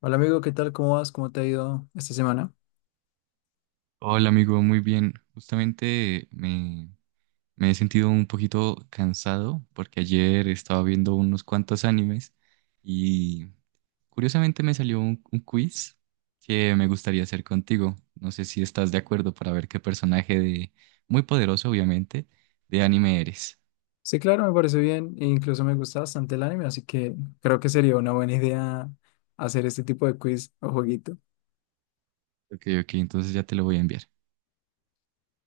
Hola amigo, ¿qué tal? ¿Cómo vas? ¿Cómo te ha ido esta semana? Hola amigo, muy bien. Justamente me he sentido un poquito cansado porque ayer estaba viendo unos cuantos animes y curiosamente me salió un quiz que me gustaría hacer contigo. No sé si estás de acuerdo para ver qué personaje de, muy poderoso obviamente, de anime eres. Sí, claro, me parece bien e incluso me gusta bastante el anime, así que creo que sería una buena idea hacer este tipo de quiz o jueguito. Ok, ok, entonces ya te lo voy a enviar.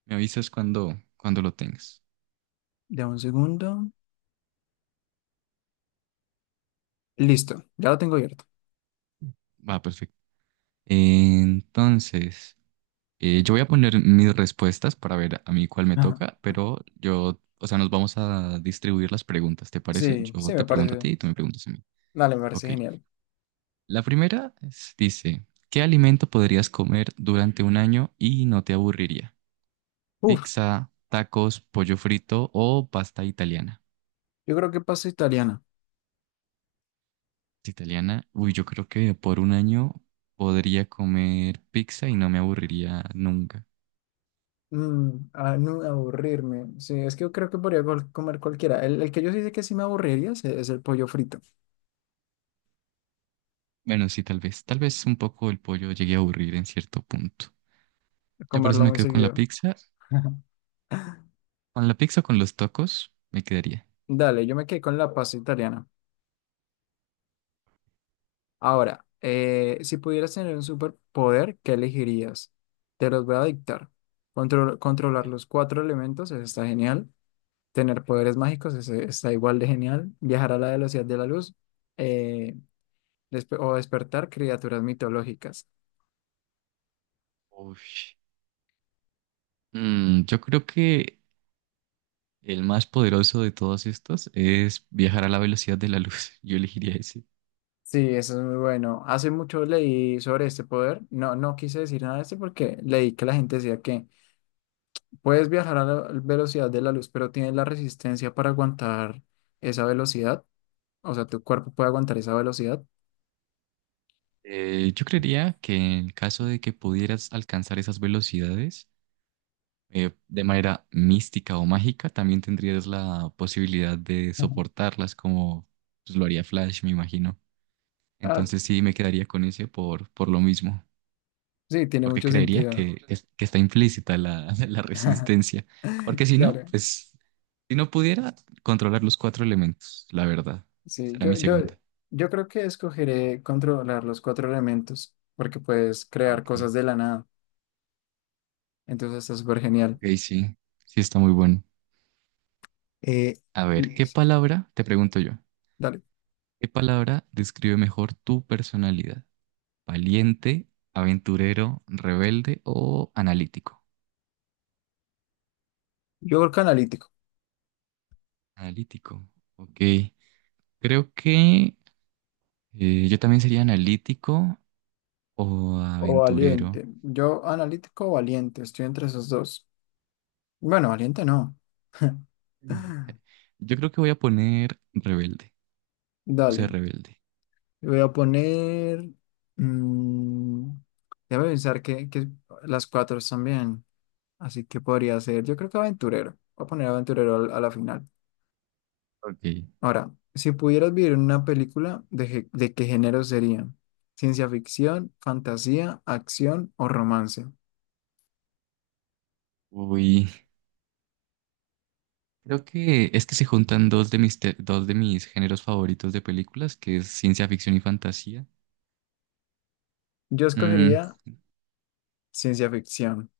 Me avisas cuando lo tengas. Dame un segundo. Listo, ya lo tengo abierto. Va, perfecto. Entonces... yo voy a poner mis respuestas para ver a mí cuál me Ajá. toca, pero yo, o sea, nos vamos a distribuir las preguntas, ¿te parece? Sí, Yo sí, te me pregunto a parece. ti y tú me preguntas a mí. Dale, me parece Ok. genial. Dice, ¿qué alimento podrías comer durante un año y no te aburriría? Uf, Pizza, tacos, pollo frito o pasta italiana. yo creo que paso italiana. Italiana, uy, yo creo que por un año podría comer pizza y no me aburriría nunca. Mm, a no aburrirme. Sí, es que yo creo que podría comer cualquiera. El que yo sí sé que sí me aburriría es el pollo frito, Bueno, sí, tal vez un poco el pollo llegue a aburrir en cierto punto. Yo por eso comerlo me muy quedo con la seguido. pizza. Con la pizza o con los tacos me quedaría. Dale, yo me quedé con la pasta italiana. Ahora, si pudieras tener un superpoder, ¿qué elegirías? Te los voy a dictar. Controlar los cuatro elementos, eso está genial. Tener poderes mágicos, eso está igual de genial. Viajar a la velocidad de la luz, eh, o despertar criaturas mitológicas. Uy. Yo creo que el más poderoso de todos estos es viajar a la velocidad de la luz. Yo elegiría ese. Sí, eso es muy bueno. Hace mucho leí sobre este poder. No, no quise decir nada de este porque leí que la gente decía que puedes viajar a la velocidad de la luz, pero tienes la resistencia para aguantar esa velocidad. O sea, tu cuerpo puede aguantar esa velocidad. Yo creería que en el caso de que pudieras alcanzar esas velocidades, de manera mística o mágica, también tendrías la posibilidad de Ujú. soportarlas como pues, lo haría Flash, me imagino. Ah, Entonces sí, me quedaría con ese por lo mismo. sí, tiene Porque mucho creería sentido. Que está implícita la, la resistencia. Porque si no, Claro, pues, si no pudiera controlar los cuatro elementos, la verdad. sí, Esa era mi yo, yo, segunda. yo creo que escogeré controlar los cuatro elementos, porque puedes Ah, crear ok. cosas de la nada, entonces está súper genial. Ok, sí, sí está muy bueno. Eh, A ver, l- ¿qué palabra, te pregunto yo, Dale, qué palabra describe mejor tu personalidad? ¿Valiente, aventurero, rebelde o analítico? yo creo que analítico Analítico, ok. Creo que yo también sería analítico o o aventurero. valiente, yo analítico o valiente, estoy entre esos dos. Bueno, valiente no. Yo creo que voy a poner rebelde, o Dale, sea, rebelde. voy a poner, mm, déjame pensar que las cuatro están bien. Así que podría ser, yo creo que aventurero. Voy a poner aventurero a la final. Ok. Ahora, si pudieras vivir en una película, ¿de qué género sería? ¿Ciencia ficción, fantasía, acción o romance? Uy, creo que es que se juntan dos de dos de mis géneros favoritos de películas, que es ciencia ficción y fantasía. Yo Mm, escogería ciencia ficción.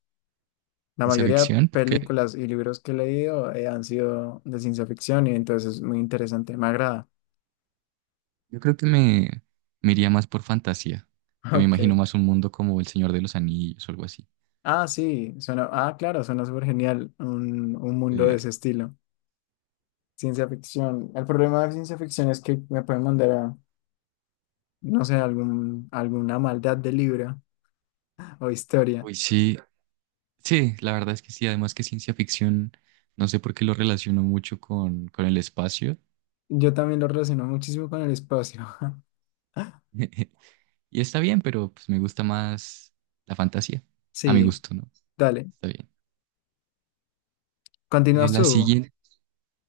La ciencia mayoría de ficción, porque películas y libros que he leído han sido de ciencia ficción y entonces es muy interesante, me agrada. yo creo que me iría más por fantasía, que me imagino Ok. más un mundo como El Señor de los Anillos o algo así. Ah, sí, suena, ah, claro, suena súper genial un mundo de Eh, ese estilo. Ciencia ficción. El problema de ciencia ficción es que me pueden mandar a no sé, alguna maldad de libro o historia. uy, sí, sí, la verdad es que sí, además que ciencia ficción, no sé por qué lo relaciono mucho con el espacio. Yo también lo relaciono muchísimo con el espacio. Y está bien, pero pues me gusta más la fantasía. A mi Sí, gusto, ¿no? dale. Está bien. Eh, Continúas la tú. siguiente,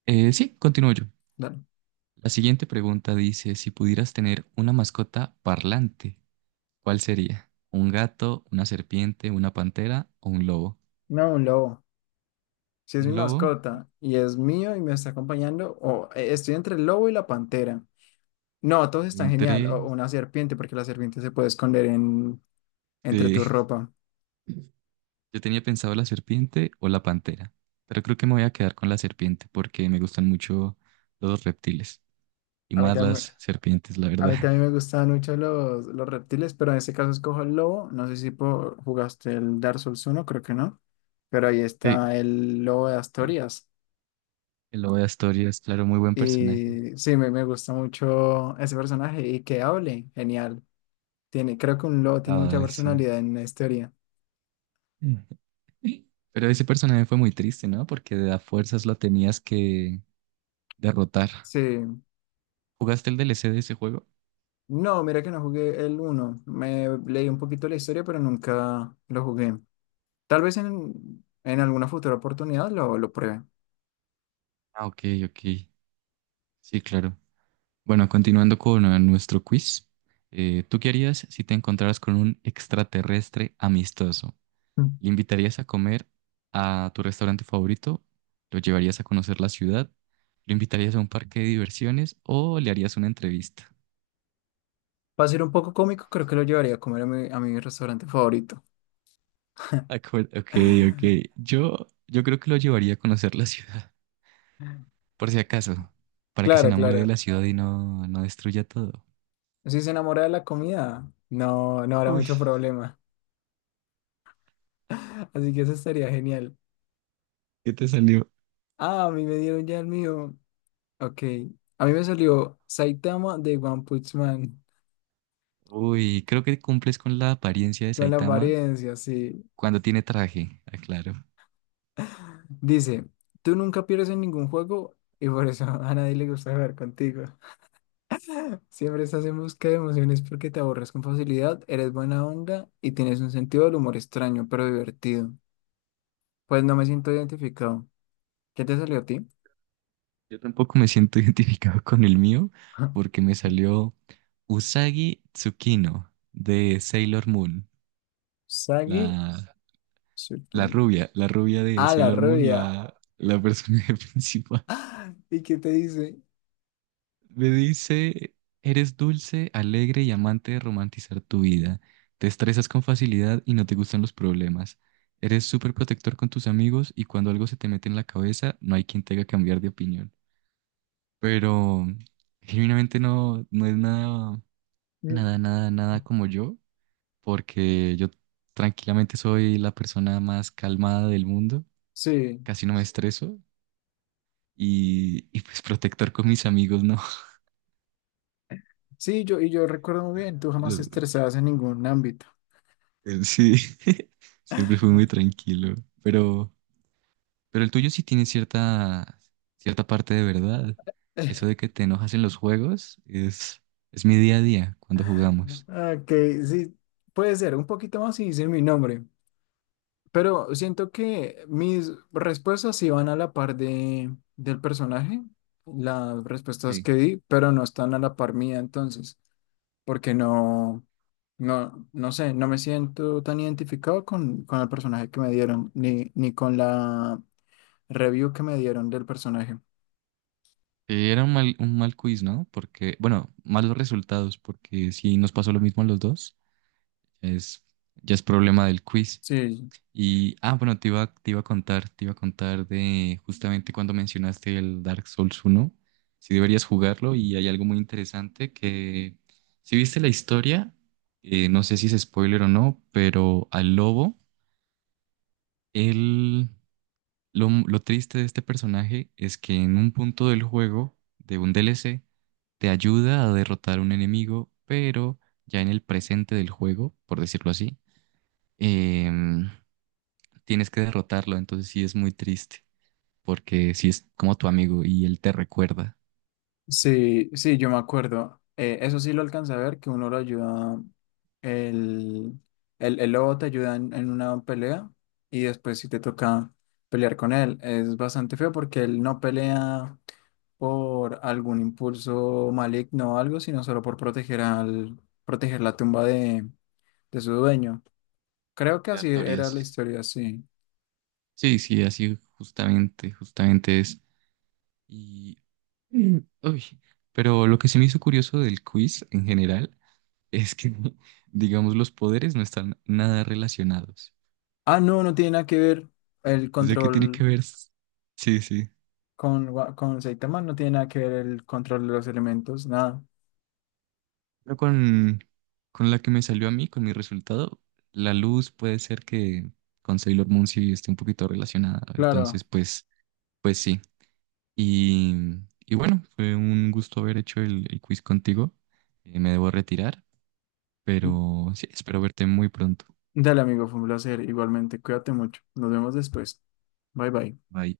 sí, continúo yo. Dale. La siguiente pregunta dice, si pudieras tener una mascota parlante, ¿cuál sería? ¿Un gato, una serpiente, una pantera o un lobo? No, un lobo. Si es mi Un lobo, mascota y es mío y me está acompañando, o estoy entre el lobo y la pantera. No, todos yo están genial. entré, O una serpiente, porque la serpiente se puede esconder en, entre sí. tu ropa. Yo tenía pensado la serpiente o la pantera, pero creo que me voy a quedar con la serpiente porque me gustan mucho los reptiles y A mí más también, las serpientes, la a verdad. mí también me gustaban mucho los reptiles, pero en este caso escojo el lobo. No sé si jugaste el Dark Souls 1, creo que no. Pero ahí está el lobo de Sí. Asturias. El lobo de Asturias, claro, muy buen personaje. Y sí, me gusta mucho ese personaje y que hable, genial. Tiene, creo que un lobo tiene mucha Ay, sí. personalidad en la historia. Mm. Pero ese personaje fue muy triste, ¿no? Porque de a fuerzas lo tenías que derrotar. Sí. ¿Jugaste el DLC de ese juego? No, mira que no jugué el uno. Me leí un poquito la historia, pero nunca lo jugué. Tal vez en alguna futura oportunidad lo pruebe. Ah, ok, ok. Sí, claro. Bueno, continuando con nuestro quiz. ¿Tú qué harías si te encontraras con un extraterrestre amistoso? ¿Le invitarías a comer a tu restaurante favorito? ¿Lo llevarías a conocer la ciudad? ¿Lo invitarías a un parque de diversiones o le harías una entrevista? Para ser un poco cómico, creo que lo llevaría a comer a mi restaurante favorito. Ok, ok. Yo creo que lo llevaría a conocer la ciudad, por si acaso, para que se Claro, enamore de claro. la ciudad y no destruya todo. Si se enamora de la comida, no, no habrá Uy, mucho problema. Así que eso estaría genial. ¿qué te salió? Ah, a mí me dieron ya el mío. Ok. A mí me salió Saitama de One Punch Man. Uy, creo que cumples con la apariencia de Con la Saitama apariencia, sí. cuando tiene traje, aclaro. Dice, tú nunca pierdes en ningún juego y por eso a nadie le gusta jugar contigo. Siempre estás en busca de emociones porque te aborras con facilidad, eres buena onda y tienes un sentido del humor extraño pero divertido. Pues no me siento identificado. ¿Qué te salió a ti? Yo tampoco me siento identificado con el mío porque me salió Usagi Tsukino de Sailor Moon, Sagi la, Tsukino. La rubia de Ah, la Sailor Moon, rubia. La personaje principal. ¡Ah! ¿Y qué te dice? Me dice, eres dulce, alegre y amante de romantizar tu vida. Te estresas con facilidad y no te gustan los problemas. Eres súper protector con tus amigos y cuando algo se te mete en la cabeza, no hay quien te haga cambiar de opinión. Pero genuinamente no es nada, Mm, nada, nada, nada como yo, porque yo tranquilamente soy la persona más calmada del mundo, sí, casi no me estreso y pues protector con mis amigos, no. sí, yo, y yo recuerdo muy bien, tú jamás te Los- estresabas en ningún ámbito. Sí, siempre fue muy tranquilo, pero, pero el tuyo sí tiene cierta, cierta parte de verdad. Eso de que te enojas en los juegos es mi día a día cuando jugamos. Ok, sí, puede ser, un poquito más si dice mi nombre, pero siento que mis respuestas sí van a la par del personaje, las respuestas Sí. que di, pero no están a la par mía entonces. Porque no sé, no me siento tan identificado con el personaje que me dieron, ni con la review que me dieron del personaje. Era un mal quiz, ¿no? Porque, bueno, malos resultados, porque si nos pasó lo mismo a los dos, es, ya es problema del quiz. Sí, Y, ah, bueno, te iba a contar, te iba a contar de justamente cuando mencionaste el Dark Souls 1 si deberías jugarlo y hay algo muy interesante que, si viste la historia, no sé si es spoiler o no, pero al lobo, él, lo triste de este personaje es que en un punto del juego, de un DLC, te ayuda a derrotar a un enemigo, pero ya en el presente del juego, por decirlo así, em, tienes que derrotarlo, entonces sí es muy triste, porque sí es como tu amigo y él te recuerda sí, yo me acuerdo. Eso sí lo alcancé a ver, que uno lo ayuda, el, el lobo te ayuda en una pelea y después si te toca pelear con él. Es bastante feo porque él no pelea por algún impulso maligno o algo, sino solo por proteger al, proteger la tumba de su dueño. Creo que de así era la Artorias. historia, sí. Sí, sí, así justamente, justamente es. Y, mm, uy, pero lo que se me hizo curioso del quiz en general es que, digamos, los poderes no están nada relacionados. Ah, no, no tiene nada que ver el O sea, que tiene que control ver, sí, sí, con Saitama, no tiene nada que ver el control de los elementos, nada. pero con la que me salió a mí, con mi resultado, la luz puede ser que con Sailor Moon sí esté un poquito relacionada, Claro. entonces pues pues sí. Y, y bueno, fue un gusto haber hecho el quiz contigo. Me debo retirar, pero sí, espero verte muy pronto. Dale, amigo, fue un placer. Igualmente, cuídate mucho. Nos vemos después. Bye bye. Bye.